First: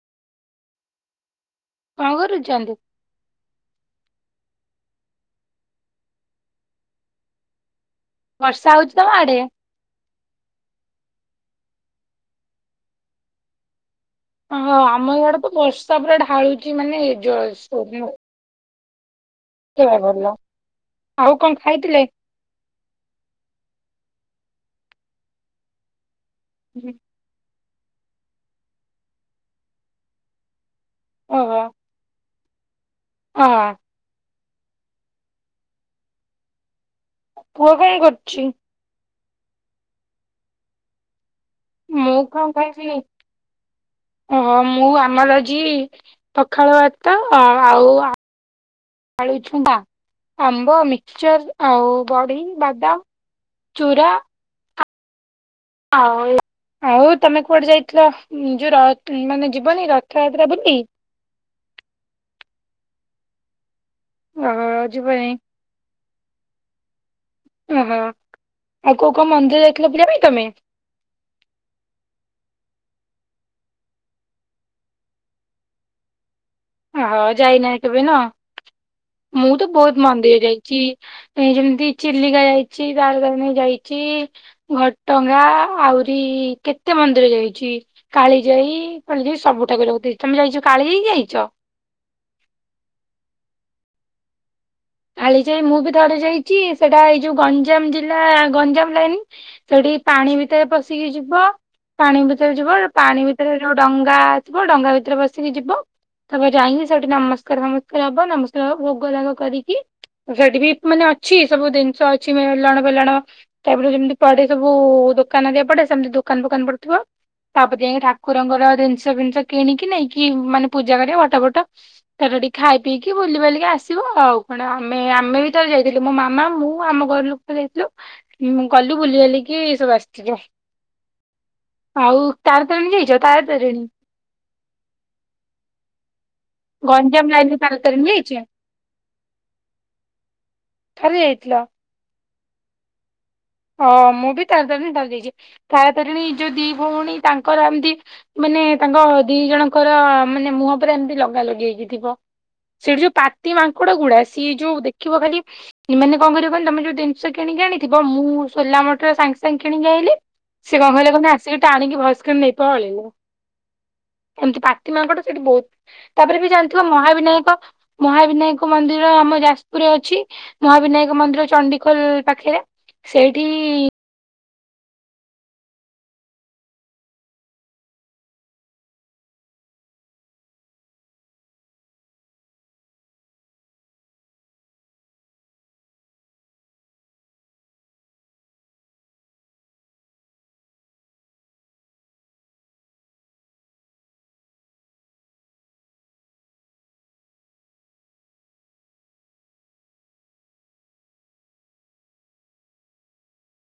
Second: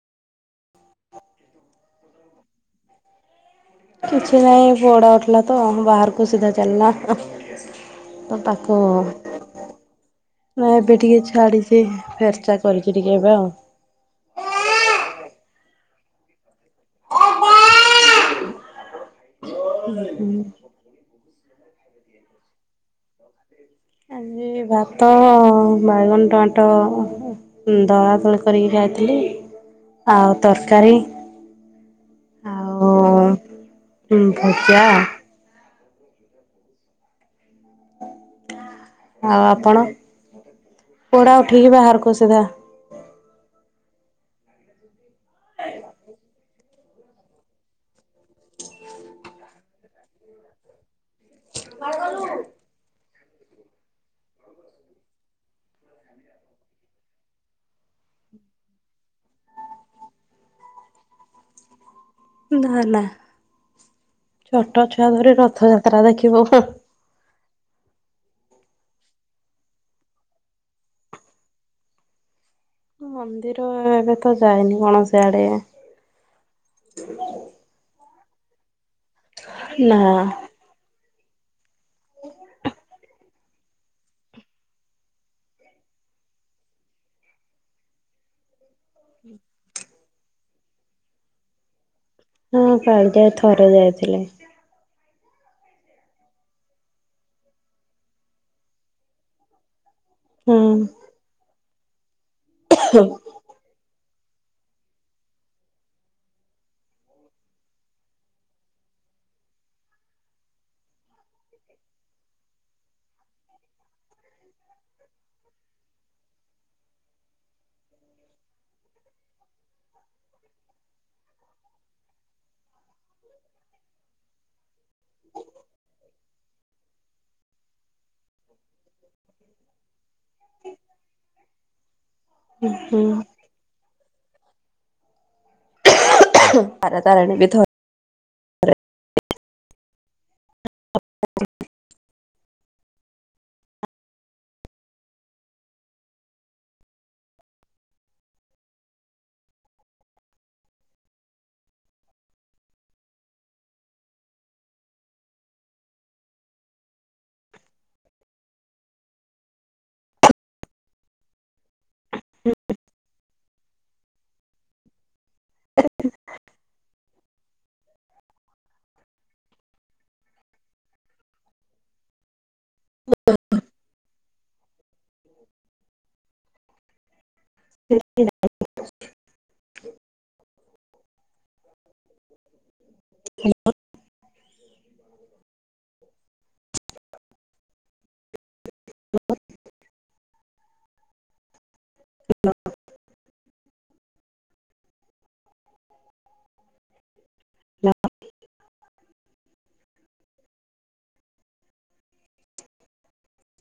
କଣ କରୁଚନ୍ତି? [inaudible] କିଛି ନାହିଁ ପୁଅଟା ଉଠିଲାତ ବାହାରକୁ ସିଧା ଚାଲିଲା ତ ବର୍ଷା ତାକୁ ହଉଛି ତମ ଆଡେ? ନା ଏବେ ଟିକେ ଛାଡିଚି ଫେର୍ଚା କରିଚି ଟିକେ ଏବେ ଆଉ ଓହୋ ଆମ ଇଆଡେ ତ ବର୍ଷା ପୁରା ଢାଳୁଛି ମାନେ ଜୋର୍ ସୋରରେ ଆଉ କେଡେ ଭଲ ଆଉ କଣ ଖାଇଥିଲେ? ଆଜି ଭାତ ବାଇଗଣ ଟମାଟ ଦଳା ଦଳି କରିକି ଖାଇଥିଲି ଆଉ ତରକାରୀ ଓହୋ ଆଉ ହଁ ହୁଁ ଭଜା ପୁଅ କଣ କରୁଛି? ଆଉ ଆପଣ? ପୁଅଟା ଉଠିକି ବା ମୁଁ କଣ ଖାଇଥିଲି [inaudible] ଓହୋ ମୁଁ ଆମର ଆଜି ପଖାଳ ଭାତ ଆଉ ଆଉ ଆ ଆଳୁ ଛୁଙ୍କା, ଆମ୍ବ, ମିକଚର ଆଉ ବଡ଼ି ବାଦାମ ଚୁରା ଆଉ ଏ ଆଉ ତମେ କୁଆଡେ ଯାଇଥିଲ ଯୋଉ ରଥ୍ ମାନେ ଯିବନି ରଥଯାତ୍ରା ବୁଲି? ନା ନା ଓହୋ ଛୋଟ ଛୁଆ ଯିବନି ଧରି ରଥଯାତ୍ରା ଦେଖିବ ହୁଁ। ଓ ହଁ ଆଉ କୋଉ କୋଉ ମନ୍ଦିର ଯାଇଥିଲ ପୂଜା ପାଇଁ ତମେ? ମନ୍ଦିର ଏବେ ତ ଯାଇନି କୌଣସି ଆଡେ। ହଁ ଯାଇନାଇ କେବେ ନା ମୁଁ ତ ବହୁତ ନା। ମନ୍ଦିର ଯାଇଚି ଏ ଯେମିତି ଚିଲିକା ଯାଇଚି ତାରା ତାରିଣୀ ଯାଇଚି। ଘଟଗାଁ ଆଉରି କେତେ ମନ୍ଦିର ଯାଇଚି କାଳିଯାଇ କାଳିଜାଇ ସବୁ ଠାକୁରା ତମେ ଯାଇଚ କାଳିଜାଇ ଯାଇଚ? ହୁଁ କାଳିଜାଇ ଥରେ ଯାଇଥିଲି। କାଳିଜାଇ ମୁଁ ବି ଥରେ ଯାଇଛି ସେଟା ଏଇ ଯୋଉ ଗଞ୍ଜାମ ଜିଲ୍ଲା ଗଞ୍ଜାମ ଲାଇନ୍ ସେଠି ପାଣି ହଁ ଭିତରେ ପଶିକି ଯିବ ପାଣି ଭିତରେ ଯିବ ହଁ। ପାଣି ଭି ରେ ଯୋଉ ଡଙ୍ଗା ଆସିବ ଡଙ୍ଗା ଭିତରେ ବସିକି ଯିବ। ତା ବ ଯାଇଙ୍କି ସେଠି ନମସ୍କାର ଫମସ୍କାର ହବ ନମସ୍କାର ଭୋଗ ରାଗ କରିକି କି ସେଠି ବି ମାନେ ଅଛି ସବୁ ଜିନିଷ ଅଛି ମେଲଣ ଫେଲଣ ତାପରେ ଯେମିତି ପଡେ ସବୁ ଦୋକାନ ହେରିକା ପଡେ ସେମିତି ଦୋକାନ ଫୋକାନ ପଡୁଥିବ। ତାପରେ ଯାଇକି ଠାକୁରଙ୍କର ଜିନିଷ ଫିନିଷ କିଣିକି ନେଇକି ମାନେ ପୂଜା କରିବ ଫଟ ବଟ ତାର ଟିକେ ଖାଇ ପିଇକି ବୁଲି ବାଲିକି ଆସିବ ଆଉ। ମାଣ ଆମେ ଆମେ ବି ତ ଯାଇଥିଲୁ ମୋ ମାମା ମୁଁ ଆମ ଘର ଲୋକ ତ ଯାଇଥିଲୁ। ମୁଁ ଗଲି ବୁଲି ବାଲିକି ଏ ସବୁ ଆସିଥିବ। ଆଉ ତାରାତାରିଣୀ ଯାଇଚ ତାରାତାରିଣୀ? [unintelligible] ଗଞ୍ଜାମ ତାରିଣୀ ବି ଲାଇନ୍ ରେ ଥରେ ତାରା ତାରିଣୀ ବି ଯାଇଛ ଥରେ ଯାଇଥିଲ। ଅ ମୁଁ ବି ତାରାତାରିଣୀ ଥରେ ଯାଇଚି ତାରାତାରିଣୀ ଯୋଉ ଦି ଭଉଣୀ ତାଙ୍କର ଏମତି ମାନେ ତାଙ୍କ ଦି ଜଣଙ୍କର ମାନେ ମୁହଁ ପୁରେ ଏମିତି ଲଗା ଲଗି ହେଇକି ଥିବ। ସେଠି ଯୋଉ ପାତି ମାଙ୍କଡ ଗୁଡା ସିଏ ଯୋଉ ଦେଖିବ ଖାଲି ଏମାନେ କଣ କରିବେ କହିଲ ତମେ ଯୋଉ ଜିନିଷ କିଣିକି ଆଣିଥିବ ମୁଁ ସୋଲା ମଟର ସାଙ୍ଗେ ସାଙ୍ଗେ କିଣିକି ଆଣିଲି ସେ କଣ କଇଲ ନା ଆସିକି ଟାଣିକି ଭୟସ୍କ କି ନେଇ ପଳେଇବ ଏମତି ପା ତି ମାଙ୍କଡ ସେଇଠି ବହୁତ ତାପରେ ବି ଜାଣିଥିବ ମହାବିନାୟକ ମହାବିନାୟକ ମନ୍ଦିର ଆମ ଯାଜପୁରରେ ଅଛି। ମହାବିନାୟକ ମନ୍ଦିର ଚଣ୍ଡିଖୋଲ୍ ପାଖେରେ। ସେଇଠି-ଇ [inaudible] [inaudible] [inaudible] [inaudible] ଲ ଅ।